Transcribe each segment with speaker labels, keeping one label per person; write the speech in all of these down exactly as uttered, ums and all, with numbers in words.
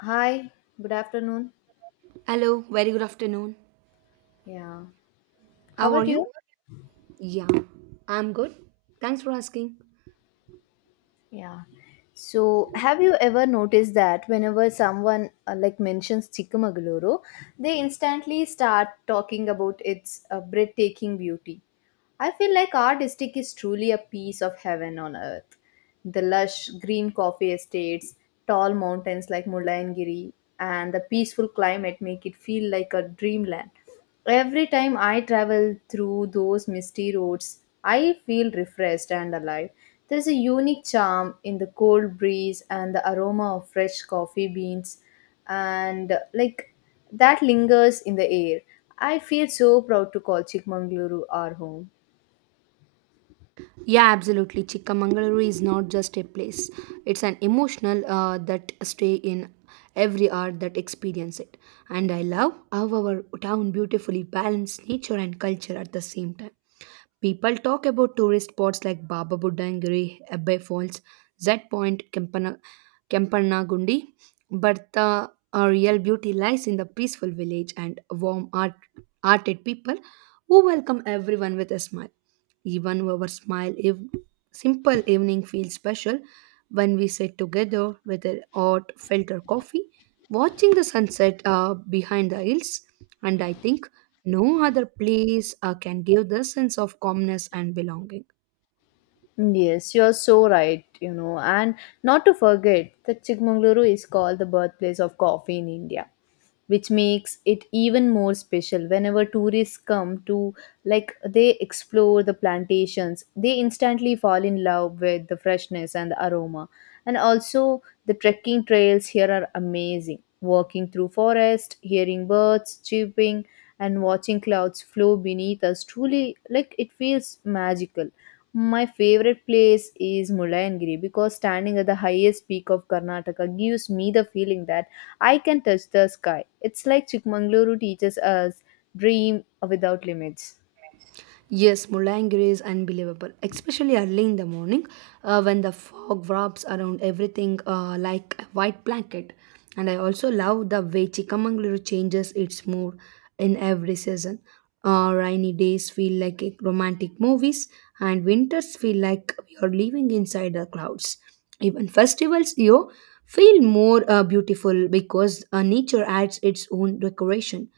Speaker 1: Hi, good afternoon.
Speaker 2: Hello, very good afternoon.
Speaker 1: Yeah. How
Speaker 2: How
Speaker 1: are
Speaker 2: are
Speaker 1: you?
Speaker 2: you? Yeah, I'm good. Thanks for asking.
Speaker 1: Yeah. So, have you ever noticed that whenever someone uh, like mentions Chikmagaluru, they instantly start talking about its uh, breathtaking beauty? I feel like our district is truly a piece of heaven on earth. The lush green coffee estates, tall mountains like Mullayanagiri, and the peaceful climate make it feel like a dreamland. Every time I travel through those misty roads, I feel refreshed and alive. There's a unique charm in the cold breeze and the aroma of fresh coffee beans, and uh, like that lingers in the air. I feel so proud to call Chikmagaluru our home.
Speaker 2: Yeah, absolutely. Chikkamangaluru is not just a place, it's an emotional uh, that stay in every art that experience it. And I love how our town beautifully balances nature and culture at the same time. People talk about tourist spots like Baba Buddha and Giri, Abbey Falls, Z Point, Kempana, Gundi, but the uh, real beauty lies in the peaceful village and warm art, hearted people who welcome everyone with a smile. Even our smile, if simple evening feels special when we sit together with a hot filter coffee, watching the sunset uh, behind the hills, and I think no other place uh, can give this sense of calmness and belonging.
Speaker 1: Yes, you're so right, you know, and not to forget that Chikmagaluru is called the birthplace of coffee in India, which makes it even more special whenever tourists come to, like, they explore the plantations, they instantly fall in love with the freshness and the aroma. And also the trekking trails here are amazing. Walking through forest, hearing birds chirping and watching clouds flow beneath us, truly, like, it feels magical. My favorite place is Mullayanagiri because standing at the highest peak of Karnataka gives me the feeling that I can touch the sky. It's like Chikmagaluru teaches us dream without limits.
Speaker 2: Yes, Mulangiri is unbelievable, especially early in the morning uh, when the fog wraps around everything uh, like a white blanket. And I also love the way Chikamangaluru changes its mood in every season. Uh, rainy days feel like a- romantic movies, and winters feel like we are living inside the clouds. Even festivals, you feel more uh, beautiful because uh, nature adds its own decoration.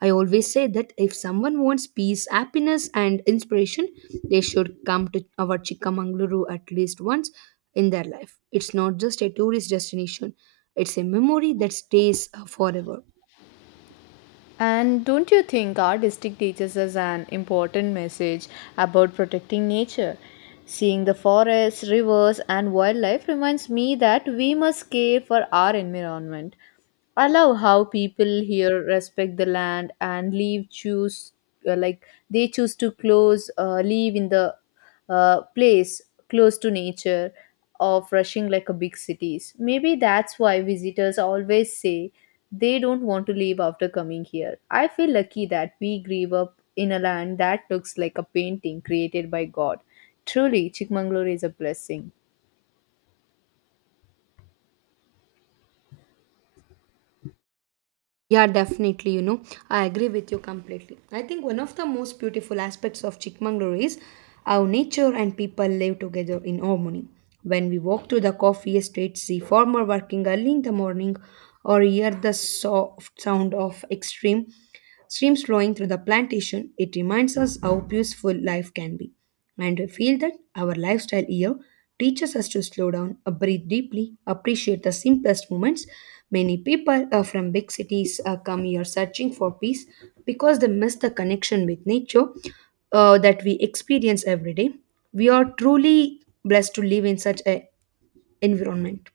Speaker 2: I always say that if someone wants peace, happiness, and inspiration, they should come to our Chikamangaluru at least once in their life. It's not just a tourist destination, it's a memory that stays uh, forever.
Speaker 1: And don't you think our district teaches us an important message about protecting nature? Seeing the forests, rivers, and wildlife reminds me that we must care for our environment. I love how people here respect the land and leave choose, uh, like they choose to close, uh, live in the uh, place close to nature of rushing like a big cities. Maybe that's why visitors always say they don't want to leave after coming here. I feel lucky that we grew up in a land that looks like a painting created by God. Truly, Chikmangalore is a blessing.
Speaker 2: Yeah, definitely. You know, I agree with you completely. I think one of the most beautiful aspects of Chikmagalur is how nature and people live together in harmony. When we walk through the coffee estates, see farmer working early in the morning, or hear the soft sound of extreme streams flowing through the plantation, it reminds us how peaceful life can be. And I feel that our lifestyle here teaches us to slow down, uh, breathe deeply, appreciate the simplest moments. Many people uh, from big cities uh, come here searching for peace because they miss the connection with nature uh, that we experience every day. We are truly blessed to live in such an environment.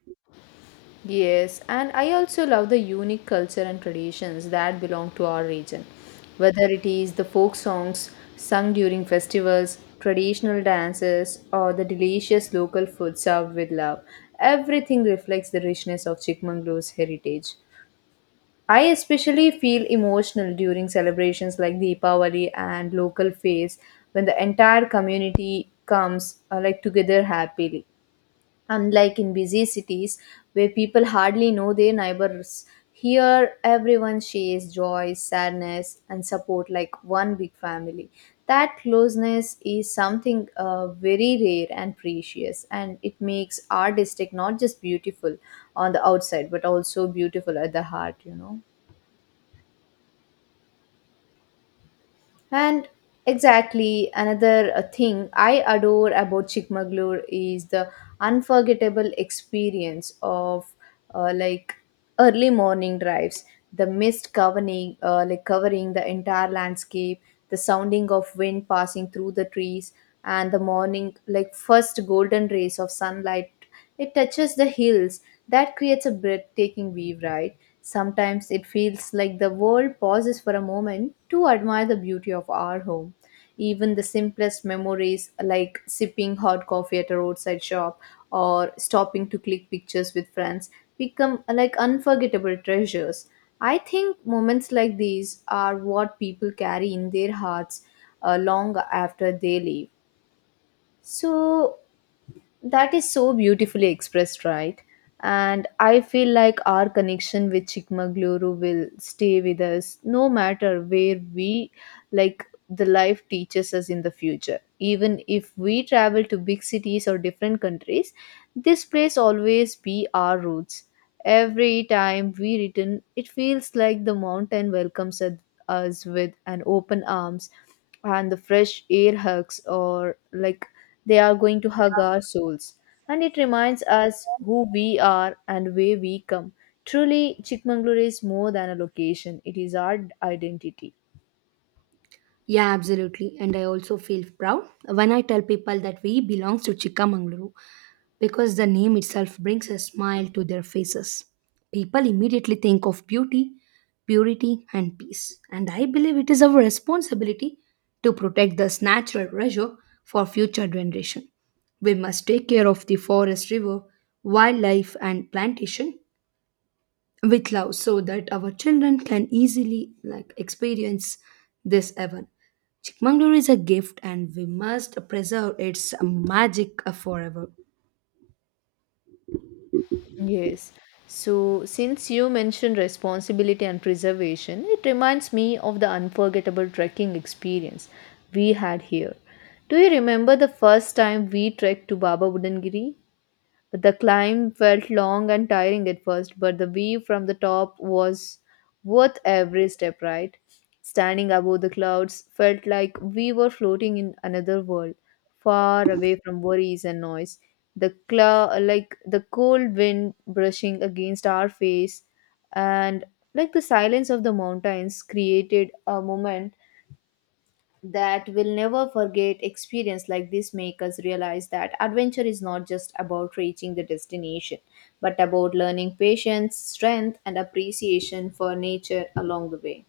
Speaker 1: Yes, and I also love the unique culture and traditions that belong to our region. Whether it is the folk songs sung during festivals, traditional dances, or the delicious local food served with love, everything reflects the richness of Chikmangalore's heritage. I especially feel emotional during celebrations like Deepavali and local fairs when the entire community comes uh, like together happily, unlike in busy cities where people hardly know their neighbors. Here, everyone shares joy, sadness, and support like one big family. That closeness is something uh, very rare and precious, and it makes our district not just beautiful on the outside but also beautiful at the heart, you know. And exactly another uh, thing I adore about Chikmagalur is the unforgettable experience of uh, like early morning drives, the mist covering uh, like covering the entire landscape, the sounding of wind passing through the trees, and the morning, like, first golden rays of sunlight, it touches the hills. That creates a breathtaking view, right? Sometimes it feels like the world pauses for a moment to admire the beauty of our home. Even the simplest memories, like sipping hot coffee at a roadside shop or stopping to click pictures with friends, become uh, like unforgettable treasures. I think moments like these are what people carry in their hearts uh, long after they leave. So, that is so beautifully expressed, right? And I feel like our connection with Chikmagaluru will stay with us no matter where we, like, the life teaches us in the future. Even if we travel to big cities or different countries, this place always be our roots. Every time we return, it feels like the mountain welcomes us us with an open arms, and the fresh air hugs, or like, they are going to hug our souls. And it reminds us who we are and where we come. Truly, Chikmagalur is more than a location, it is our identity.
Speaker 2: Yeah, absolutely. And I also feel proud when I tell people that we belong to Chikamangaluru because the name itself brings a smile to their faces. People immediately think of beauty, purity, and peace. And I believe it is our responsibility to protect this natural treasure for future generation. We must take care of the forest, river, wildlife, and plantation with love so that our children can easily like experience this heaven. Chikmagalur is a gift and we must preserve its magic forever.
Speaker 1: Yes. So, since you mentioned responsibility and preservation, it reminds me of the unforgettable trekking experience we had here. Do you remember the first time we trekked to Baba Budangiri? The climb felt long and tiring at first, but the view from the top was worth every step, right? Standing above the clouds felt like we were floating in another world, far away from worries and noise. The clou, like the cold wind brushing against our face, and like the silence of the mountains created a moment that will never forget. Experience like this make us realize that adventure is not just about reaching the destination but about learning patience, strength, and appreciation for nature along the way.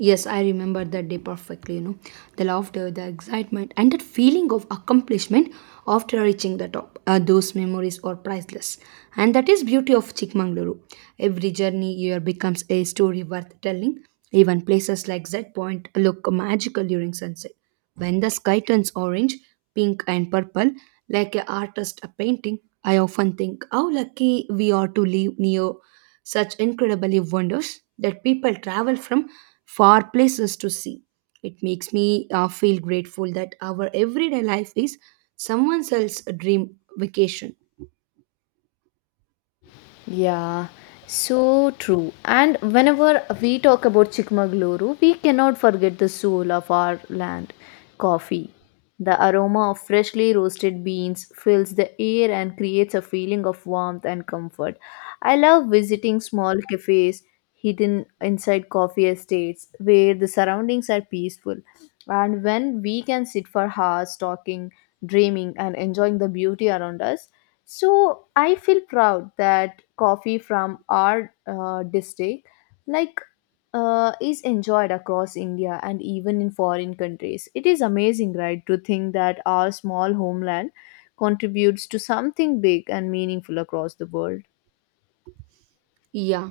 Speaker 2: Yes, I remember that day perfectly, you know. The laughter, the excitement, and that feeling of accomplishment after reaching the top. Uh, those memories are priceless. And that is beauty of Chikmagaluru. Every journey here becomes a story worth telling. Even places like Z Point look magical during sunset. When the sky turns orange, pink, and purple, like an artist a painting, I often think how lucky we are to live near such incredibly wonders that people travel from far places to see. It makes me uh, feel grateful that our everyday life is someone else's dream vacation.
Speaker 1: Yeah, so true. And whenever we talk about Chikmagaluru, we cannot forget the soul of our land, coffee. The aroma of freshly roasted beans fills the air and creates a feeling of warmth and comfort. I love visiting small cafes hidden inside coffee estates where the surroundings are peaceful and when we can sit for hours talking, dreaming, and enjoying the beauty around us. So I feel proud that coffee from our uh, district, like, uh, is enjoyed across India and even in foreign countries. It is amazing, right, to think that our small homeland contributes to something big and meaningful across the world.
Speaker 2: Yeah,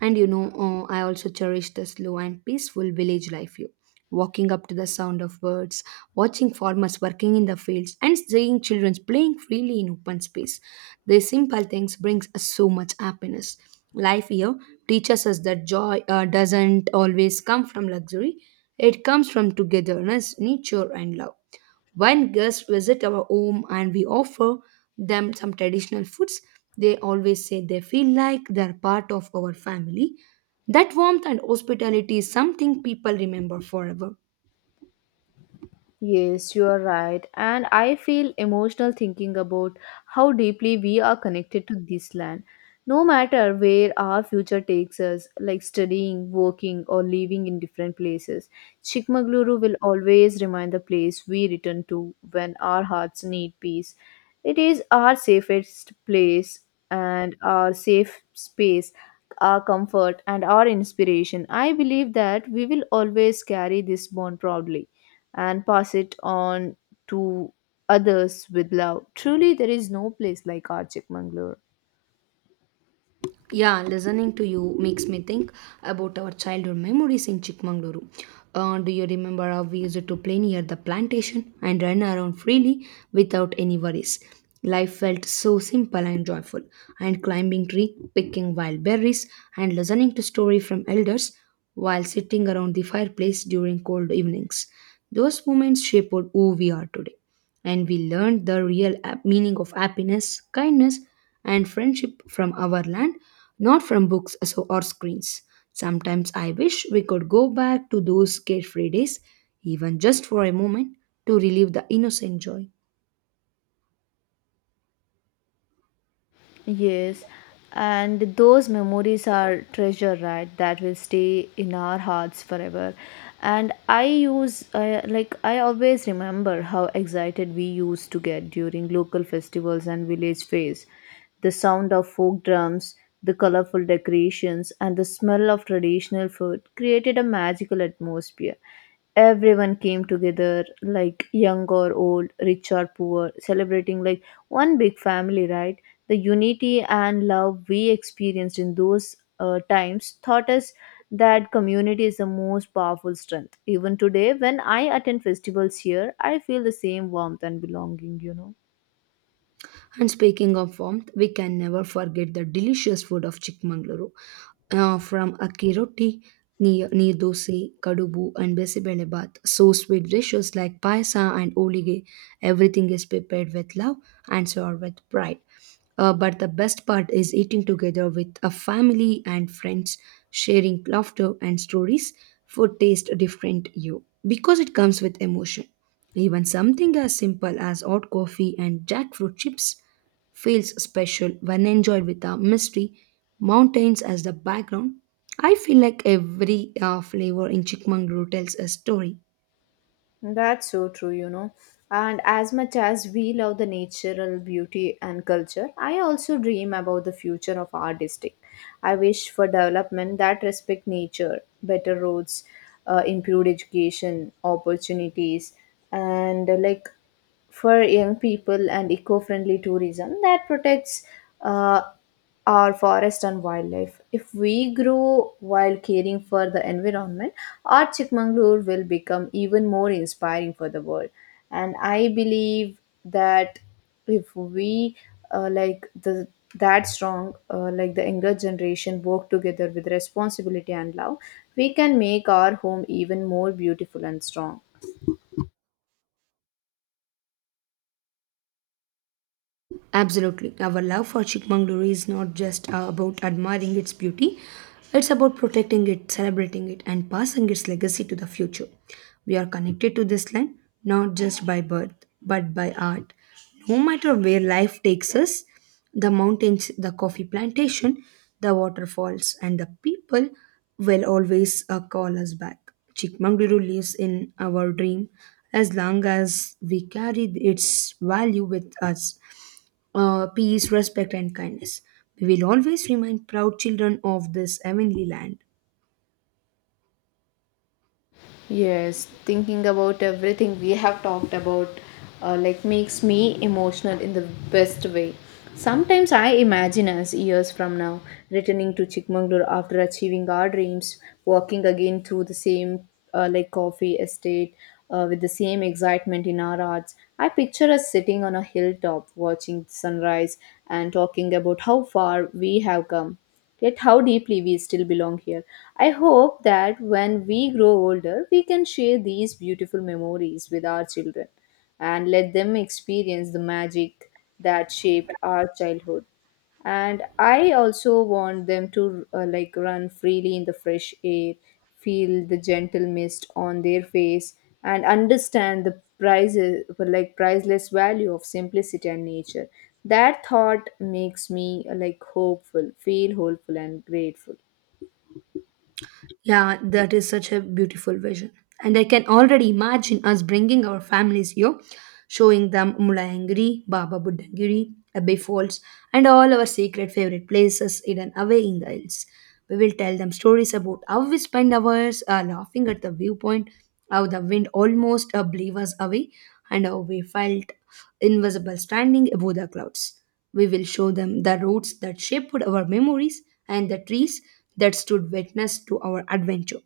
Speaker 2: and you know, uh, I also cherish the slow and peaceful village life view. Walking up to the sound of birds, watching farmers working in the fields, and seeing children playing freely in open space. These simple things brings us so much happiness. Life here teaches us that joy uh, doesn't always come from luxury. It comes from togetherness, nature, and love. When guests visit our home and we offer them some traditional foods, they always say they feel like they're part of our family. That warmth and hospitality is something people remember forever.
Speaker 1: Yes, you are right. And I feel emotional thinking about how deeply we are connected to this land. No matter where our future takes us, like studying, working, or living in different places, Chikmagaluru will always remain the place we return to when our hearts need peace. It is our safest place and our safe space, our comfort and our inspiration. I believe that we will always carry this bond proudly and pass it on to others with love. Truly, there is no place like our Chikmagalur.
Speaker 2: Yeah, listening to you makes me think about our childhood memories in Chikmagaluru. Uh, do you remember how we used to play near the plantation and run around freely without any worries? Life felt so simple and joyful, and climbing tree, picking wild berries, and listening to story from elders while sitting around the fireplace during cold evenings. Those moments shaped who we are today and we learned the real ap- meaning of happiness, kindness, and friendship from our land, not from books so- or screens. Sometimes I wish we could go back to those carefree days, even just for a moment, to relive the innocent joy.
Speaker 1: Yes, and those memories are treasure, right? That will stay in our hearts forever. And I use, I like, I always remember how excited we used to get during local festivals and village fairs. The sound of folk drums, the colorful decorations, and the smell of traditional food created a magical atmosphere. Everyone came together, like young or old, rich or poor, celebrating like one big family, right? The unity and love we experienced in those uh, times taught us that community is the most powerful strength. Even today when I attend festivals here, I feel the same warmth and belonging, you know
Speaker 2: And speaking of warmth, we can never forget the delicious food of Chikmagaluru. Uh, from Akiroti, Neer Dosi, Kadubu, and Besibele Bath. So sweet dishes like paisa and olige. Everything is prepared with love and served with pride. Uh, but the best part is eating together with a family and friends, sharing laughter and stories. Food tastes different you because it comes with emotion. Even something as simple as hot coffee and jackfruit chips feels special when enjoyed with a mystery, mountains as the background. I feel like every uh, flavor in Chikmangaluru tells a story.
Speaker 1: That's so true, you know. And as much as we love the natural beauty and culture, I also dream about the future of our district. I wish for development that respect nature, better roads, uh, improved education opportunities, and uh, like for young people, and eco-friendly tourism that protects uh, our forest and wildlife. If we grow while caring for the environment, our Chikmagalur will become even more inspiring for the world. And I believe that if we, uh, like the that strong, uh, like the younger generation, work together with responsibility and love, we can make our home even more beautiful and strong.
Speaker 2: Absolutely. Our love for Chikmagalur is not just uh, about admiring its beauty, it's about protecting it, celebrating it, and passing its legacy to the future. We are connected to this land not just by birth, but by art. No matter where life takes us, the mountains, the coffee plantation, the waterfalls, and the people will always uh, call us back. Chikmagalur lives in our dream as long as we carry its value with us, uh, peace, respect, and kindness. We will always remind proud children of this heavenly land.
Speaker 1: Yes, thinking about everything we have talked about uh, like makes me emotional in the best way. Sometimes I imagine us years from now returning to Chikmagalur after achieving our dreams, walking again through the same uh, like coffee estate uh, with the same excitement in our hearts. I picture us sitting on a hilltop watching the sunrise and talking about how far we have come, yet how deeply we still belong here. I hope that when we grow older, we can share these beautiful memories with our children and let them experience the magic that shaped our childhood, and I also want them to uh, like run freely in the fresh air, feel the gentle mist on their face, and understand the prices like priceless value of simplicity and nature. That thought makes me, uh, like hopeful feel hopeful and grateful.
Speaker 2: Yeah, that is such a beautiful vision. And I can already imagine us bringing our families here, showing them Mulayangiri, Baba Buddhagiri, Abbey Falls, and all our sacred favorite places hidden away in the hills. We will tell them stories about how we spend hours uh, laughing at the viewpoint, how the wind almost uh, blew us away, and how we felt invisible standing above the clouds. We will show them the roads that shaped our memories and the trees that stood witness to our adventure.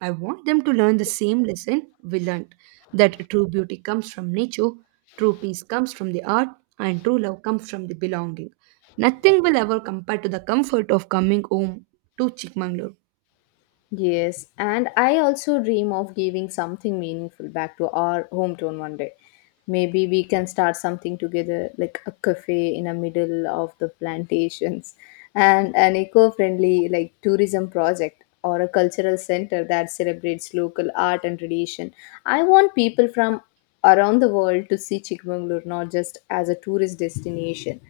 Speaker 2: I want them to learn the same lesson we learned that true beauty comes from nature, true peace comes from the earth, and true love comes from the belonging. Nothing will ever compare to the comfort of coming home to Chikmagalur.
Speaker 1: Yes, and I also dream of giving something meaningful back to our hometown one day. Maybe we can start something together, like a cafe in the middle of the plantations, and an eco-friendly, like, tourism project, or a cultural center that celebrates local art and tradition. I want people from around the world to see Chikmagalur not just as a tourist destination,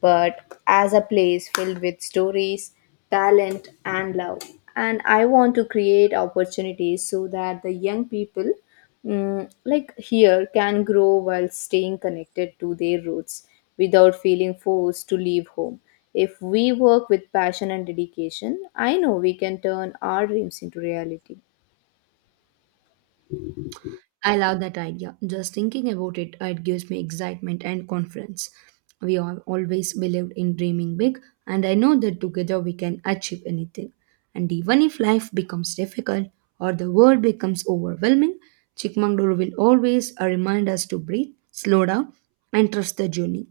Speaker 1: but as a place filled with stories, talent, and love. And I want to create opportunities so that the young people mm, like here can grow while staying connected to their roots without feeling forced to leave home. If we work with passion and dedication, I know we can turn our dreams into reality.
Speaker 2: I love that idea. Just thinking about it, it gives me excitement and confidence. We have always believed in dreaming big, and I know that together we can achieve anything. And even if life becomes difficult or the world becomes overwhelming, Chikmagalur will always uh, remind us to breathe, slow down, and trust the journey.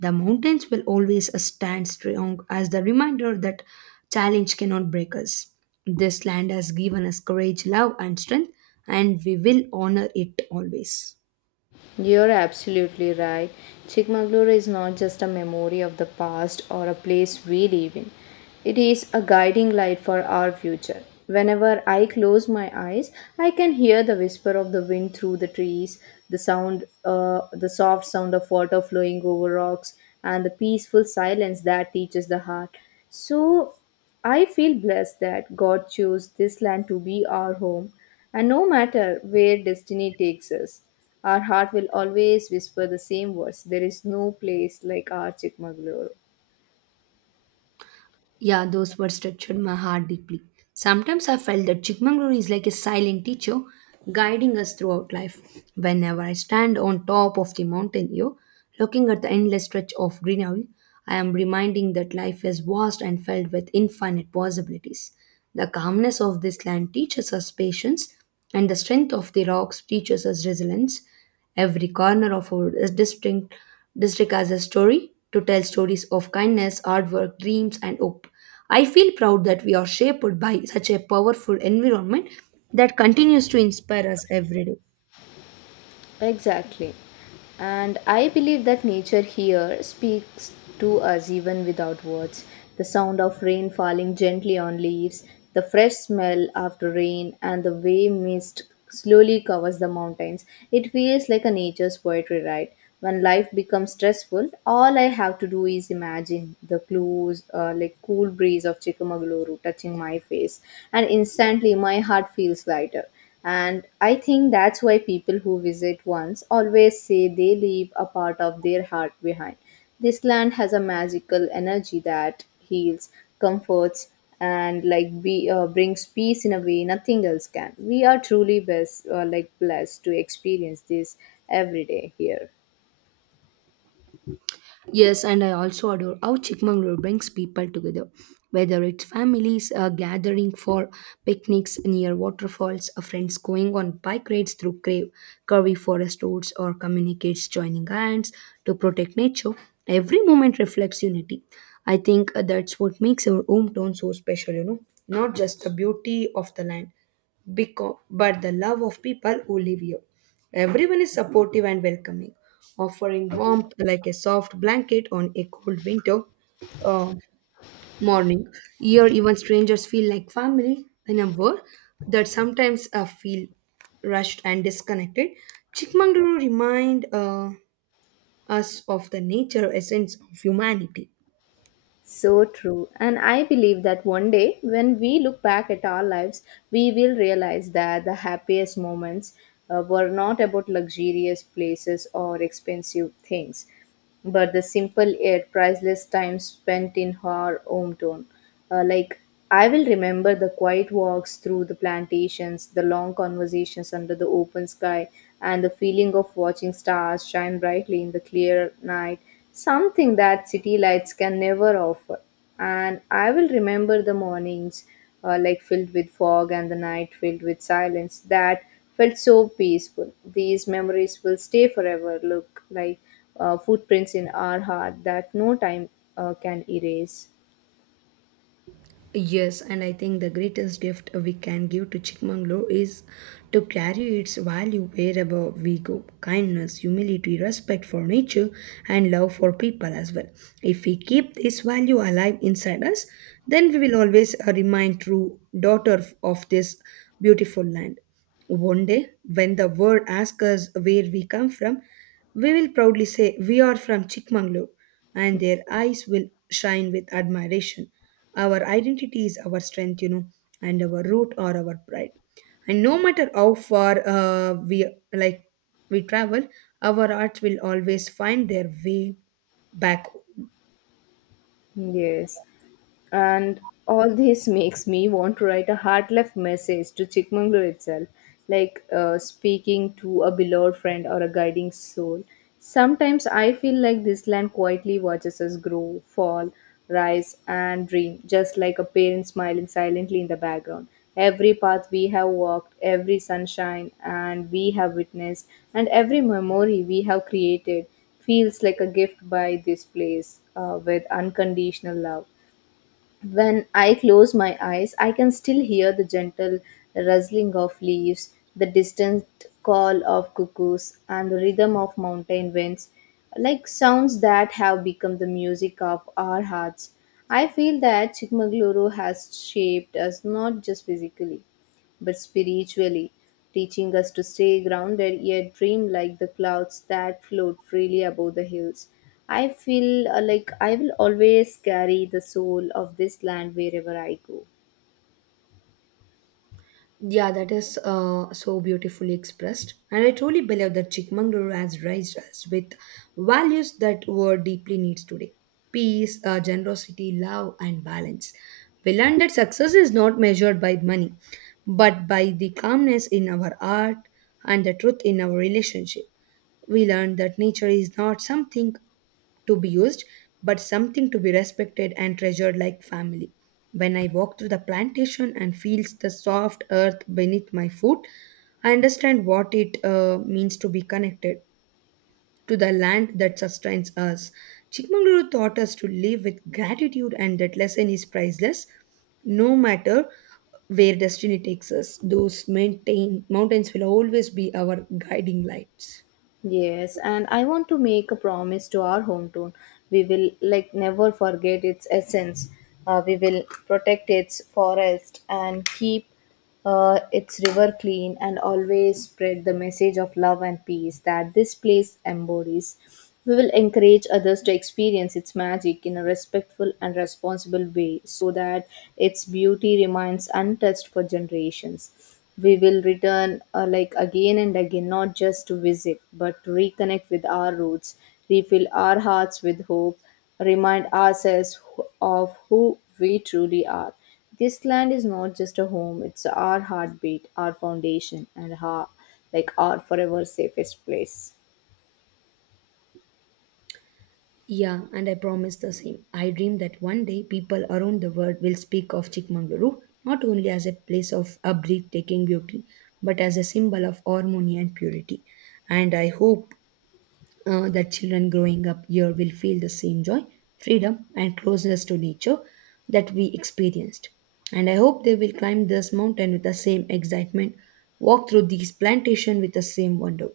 Speaker 2: The mountains will always stand strong as the reminder that challenge cannot break us. This land has given us courage, love, and strength, and we will honor it always.
Speaker 1: You're absolutely right. Chikmagalur is not just a memory of the past or a place we live in. It is a guiding light for our future. Whenever I close my eyes, I can hear the whisper of the wind through the trees, the sound, uh, the soft sound of water flowing over rocks, and the peaceful silence that teaches the heart. So I feel blessed that God chose this land to be our home, and no matter where destiny takes us, our heart will always whisper the same words, there is no place like our Chikmagalur.
Speaker 2: Yeah, those words touched my heart deeply. Sometimes I felt that Chikmagalur is like a silent teacher guiding us throughout life. Whenever I stand on top of the mountain here, looking at the endless stretch of greenery, I am reminding that life is vast and filled with infinite possibilities. The calmness of this land teaches us patience, and the strength of the rocks teaches us resilience. Every corner of our district, district has a story to tell stories of kindness, hard work, dreams, and hope. I feel proud that we are shaped by such a powerful environment that continues to inspire us every day.
Speaker 1: Exactly. And I believe that nature here speaks to us even without words. The sound of rain falling gently on leaves, the fresh smell after rain, and the way mist slowly covers the mountains. It feels like a nature's poetry, right? When life becomes stressful, all I have to do is imagine the close, uh, like cool breeze of Chikmagaluru touching my face, and instantly my heart feels lighter. And I think that's why people who visit once always say they leave a part of their heart behind. This land has a magical energy that heals, comforts, and like be, uh, brings peace in a way nothing else can. We are truly best, uh, like blessed to experience this every day here.
Speaker 2: Yes, and I also adore how Chikmagalur brings people together, whether it's families uh, gathering for picnics near waterfalls, uh, friends going on bike rides through cra- curvy forest roads, or communicates joining hands to protect nature. Every moment reflects unity. I think uh, that's what makes our hometown so special, you know, not just the beauty of the land, because, but the love of people who live here. Everyone is supportive and welcoming offering warmth like a soft blanket on a cold winter uh, morning. Here, even strangers feel like family in a world that sometimes uh, feel rushed and disconnected. Chikmagalur remind uh, us of the nature essence of humanity.
Speaker 1: So true. And I believe that one day, when we look back at our lives, we will realize that the happiest moments uh, were not about luxurious places or expensive things, but the simple yet priceless time spent in our hometown. Uh, like, I will remember the quiet walks through the plantations, the long conversations under the open sky, and the feeling of watching stars shine brightly in the clear night, something that city lights can never offer. And I will remember the mornings, uh, like filled with fog, and the night filled with silence, that felt so peaceful. These memories will stay forever, look like uh, footprints in our heart that no time uh, can erase.
Speaker 2: Yes, and I think the greatest gift we can give to Chikmagalur is to carry its value wherever we go. Kindness, humility, respect for nature, and love for people as well. If we keep this value alive inside us, then we will always uh, remain true daughter of this beautiful land. One day, when the world asks us where we come from, we will proudly say, "We are from Chikmangalore," and their eyes will shine with admiration. Our identity is our strength, you know, and our root or our pride. And no matter how far uh, we like we travel, our arts will always find their way back home.
Speaker 1: Yes. And all this makes me want to write a heart left message to Chikmagalur itself, like uh, speaking to a beloved friend or a guiding soul. Sometimes I feel like this land quietly watches us grow, fall, rise, and dream, just like a parent smiling silently in the background. Every path we have walked, every sunshine and we have witnessed, and every memory we have created feels like a gift by this place uh, with unconditional love. When I close my eyes, I can still hear the gentle rustling of leaves, the distant call of cuckoos, and the rhythm of mountain winds, like sounds that have become the music of our hearts. I feel that Chikmagaluru has shaped us not just physically but spiritually, teaching us to stay grounded yet dream like the clouds that float freely above the hills. I feel uh, like I will always carry the soul of this land wherever I go.
Speaker 2: Yeah, that is uh, so beautifully expressed. And I truly believe that Chikmagalur has raised us with values that world deeply needs today peace, uh, generosity, love, and balance. We learned that success is not measured by money, but by the calmness in our art and the truth in our relationship. We learned that nature is not something to be used, but something to be respected and treasured like family. When I walk through the plantation and feels the soft earth beneath my foot, I understand what it uh, means to be connected to the land that sustains us. Chikmagalur taught us to live with gratitude, and that lesson is priceless. No matter where destiny takes us, those maintain, mountains will always be our guiding lights.
Speaker 1: Yes, and I want to make a promise to our hometown. We will like never forget its essence. Uh, we will protect its forest and keep uh, its river clean and always spread the message of love and peace that this place embodies. We will encourage others to experience its magic in a respectful and responsible way so that its beauty remains untouched for generations. We will return uh, like again and again, not just to visit, but to reconnect with our roots, refill our hearts with hope, remind ourselves wh- of who we truly are. This land is not just a home, it's our heartbeat, our foundation, and our, like our forever safest place.
Speaker 2: Yeah, and I promise the same. I dream that one day people around the world will speak of Chikmagaluru not only as a place of a breathtaking beauty, but as a symbol of harmony and purity. And I hope uh, that children growing up here will feel the same joy, freedom, and closeness to nature that we experienced. And I hope they will climb this mountain with the same excitement, walk through these plantations with the same wonder,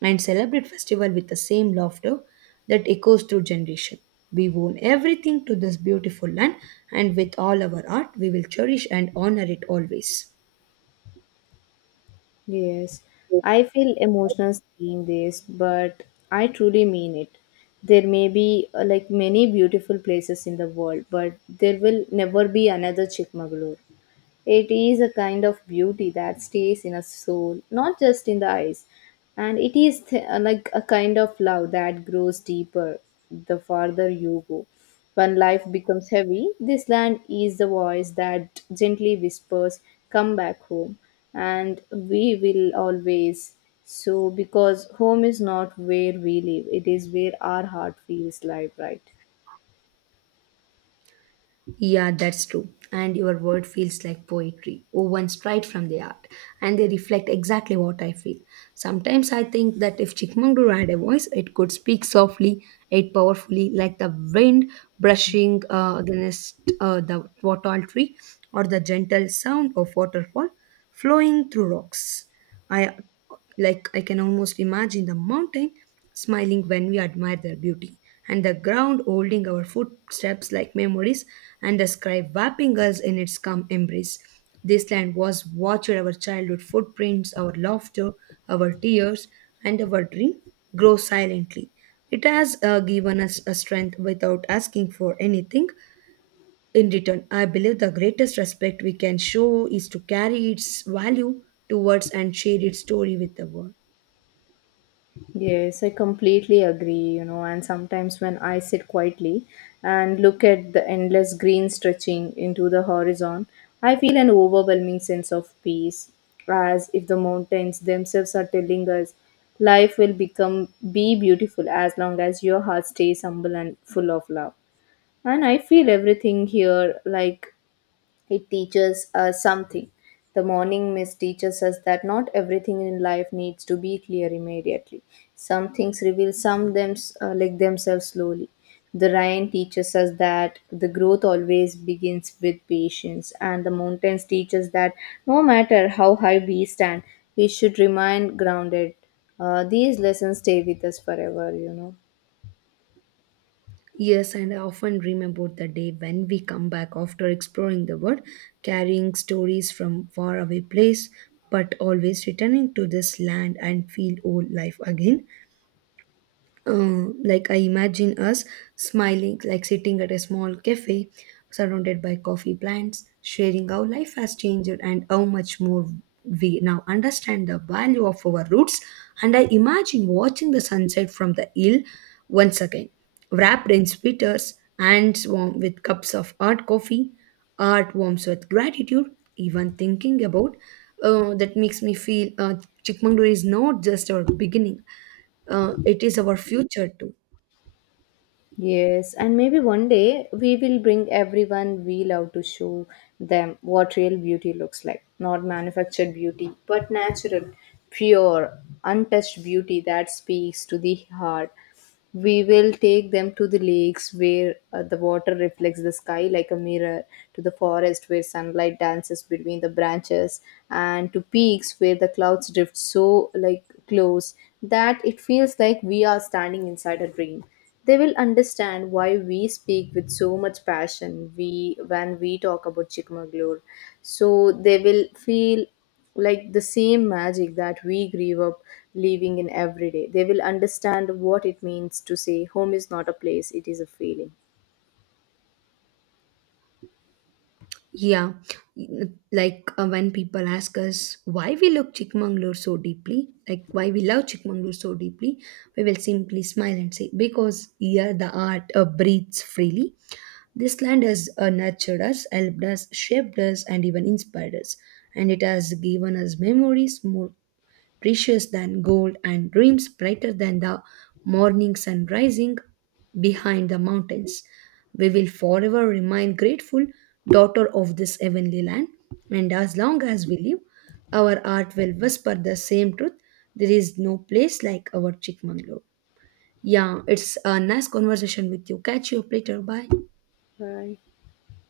Speaker 2: and celebrate festival with the same laughter that echoes through generation. We owe everything to this beautiful land, and with all our art, we will cherish and honor it always.
Speaker 1: Yes, I feel emotional seeing this, but I truly mean it. There may be uh, like many beautiful places in the world, but there will never be another Chikmagalur. It is a kind of beauty that stays in a soul, not just in the eyes. And it is th- uh, like a kind of love that grows deeper the farther you go. When life becomes heavy, this land is the voice that gently whispers, come back home. And we will always. So, because home is not where we live, it is where our heart feels live, right?
Speaker 2: Yeah, that's true. And your word feels like poetry, woven straight from the art, and they reflect exactly what I feel. Sometimes I think that if Chikmagalur had a voice, it could speak softly, yet powerfully, like the wind brushing uh, against uh, the wattle tree, or the gentle sound of waterfall flowing through rocks. I like I can almost imagine the mountain smiling when we admire their beauty, and the ground holding our footsteps like memories, and the sky wrapping us in its calm embrace. This land was watched our childhood footprints, our laughter, our tears, and our dream grow silently. It has uh, given us a strength without asking for anything, in return, I believe the greatest respect we can show is to carry its value towards and share its story with the world.
Speaker 1: Yes, I completely agree, you know, and sometimes when I sit quietly and look at the endless green stretching into the horizon, I feel an overwhelming sense of peace, as if the mountains themselves are telling us life will become be beautiful as long as your heart stays humble and full of love. And I feel everything here like it teaches us something. The morning mist teaches us that not everything in life needs to be clear immediately. Some things reveal some them uh, like themselves slowly. The rain teaches us that the growth always begins with patience, and the mountains teach us that no matter how high we stand, we should remain grounded. Uh, these lessons stay with us forever, you know.
Speaker 2: Yes, and I often dream about the day when we come back after exploring the world, carrying stories from faraway place, but always returning to this land and feel old life again. Um, like I imagine us smiling, like sitting at a small cafe surrounded by coffee plants, sharing how life has changed and how much more we now understand the value of our roots. And I imagine watching the sunset from the hill once again, wrapped in sweaters, hands warm with cups of hot coffee, heart warms with gratitude. Even thinking about uh, that makes me feel uh, Chikmagalur is not just our beginning uh, it is our future too.
Speaker 1: Yes, and maybe one day we will bring everyone we love to show them what real beauty looks like. Not manufactured beauty, but natural, pure, untouched beauty that speaks to the heart. We will take them to the lakes where uh, the water reflects the sky like a mirror, to the forest where sunlight dances between the branches, and to peaks where the clouds drift so like close that it feels like we are standing inside a dream. They will understand why we speak with so much passion we when we talk about Chikmagalur. So they will feel like the same magic that we grew up living in every day. They will understand what it means to say home is not a place, it is a feeling.
Speaker 2: Yeah, like uh, when people ask us why we love Chikmagalur so deeply, like why we love Chikmagalur so deeply, we will simply smile and say because here the art uh, breathes freely. This land has uh, nurtured us, helped us, shaped us, and even inspired us, and it has given us memories more precious than gold and dreams brighter than the morning sun rising behind the mountains. We will forever remain grateful daughter of this heavenly land, and as long as we live our art will whisper the same truth: there is no place like our Chikmagalur. Yeah, it's a nice conversation with you. Catch you up later. Bye.
Speaker 1: Bye.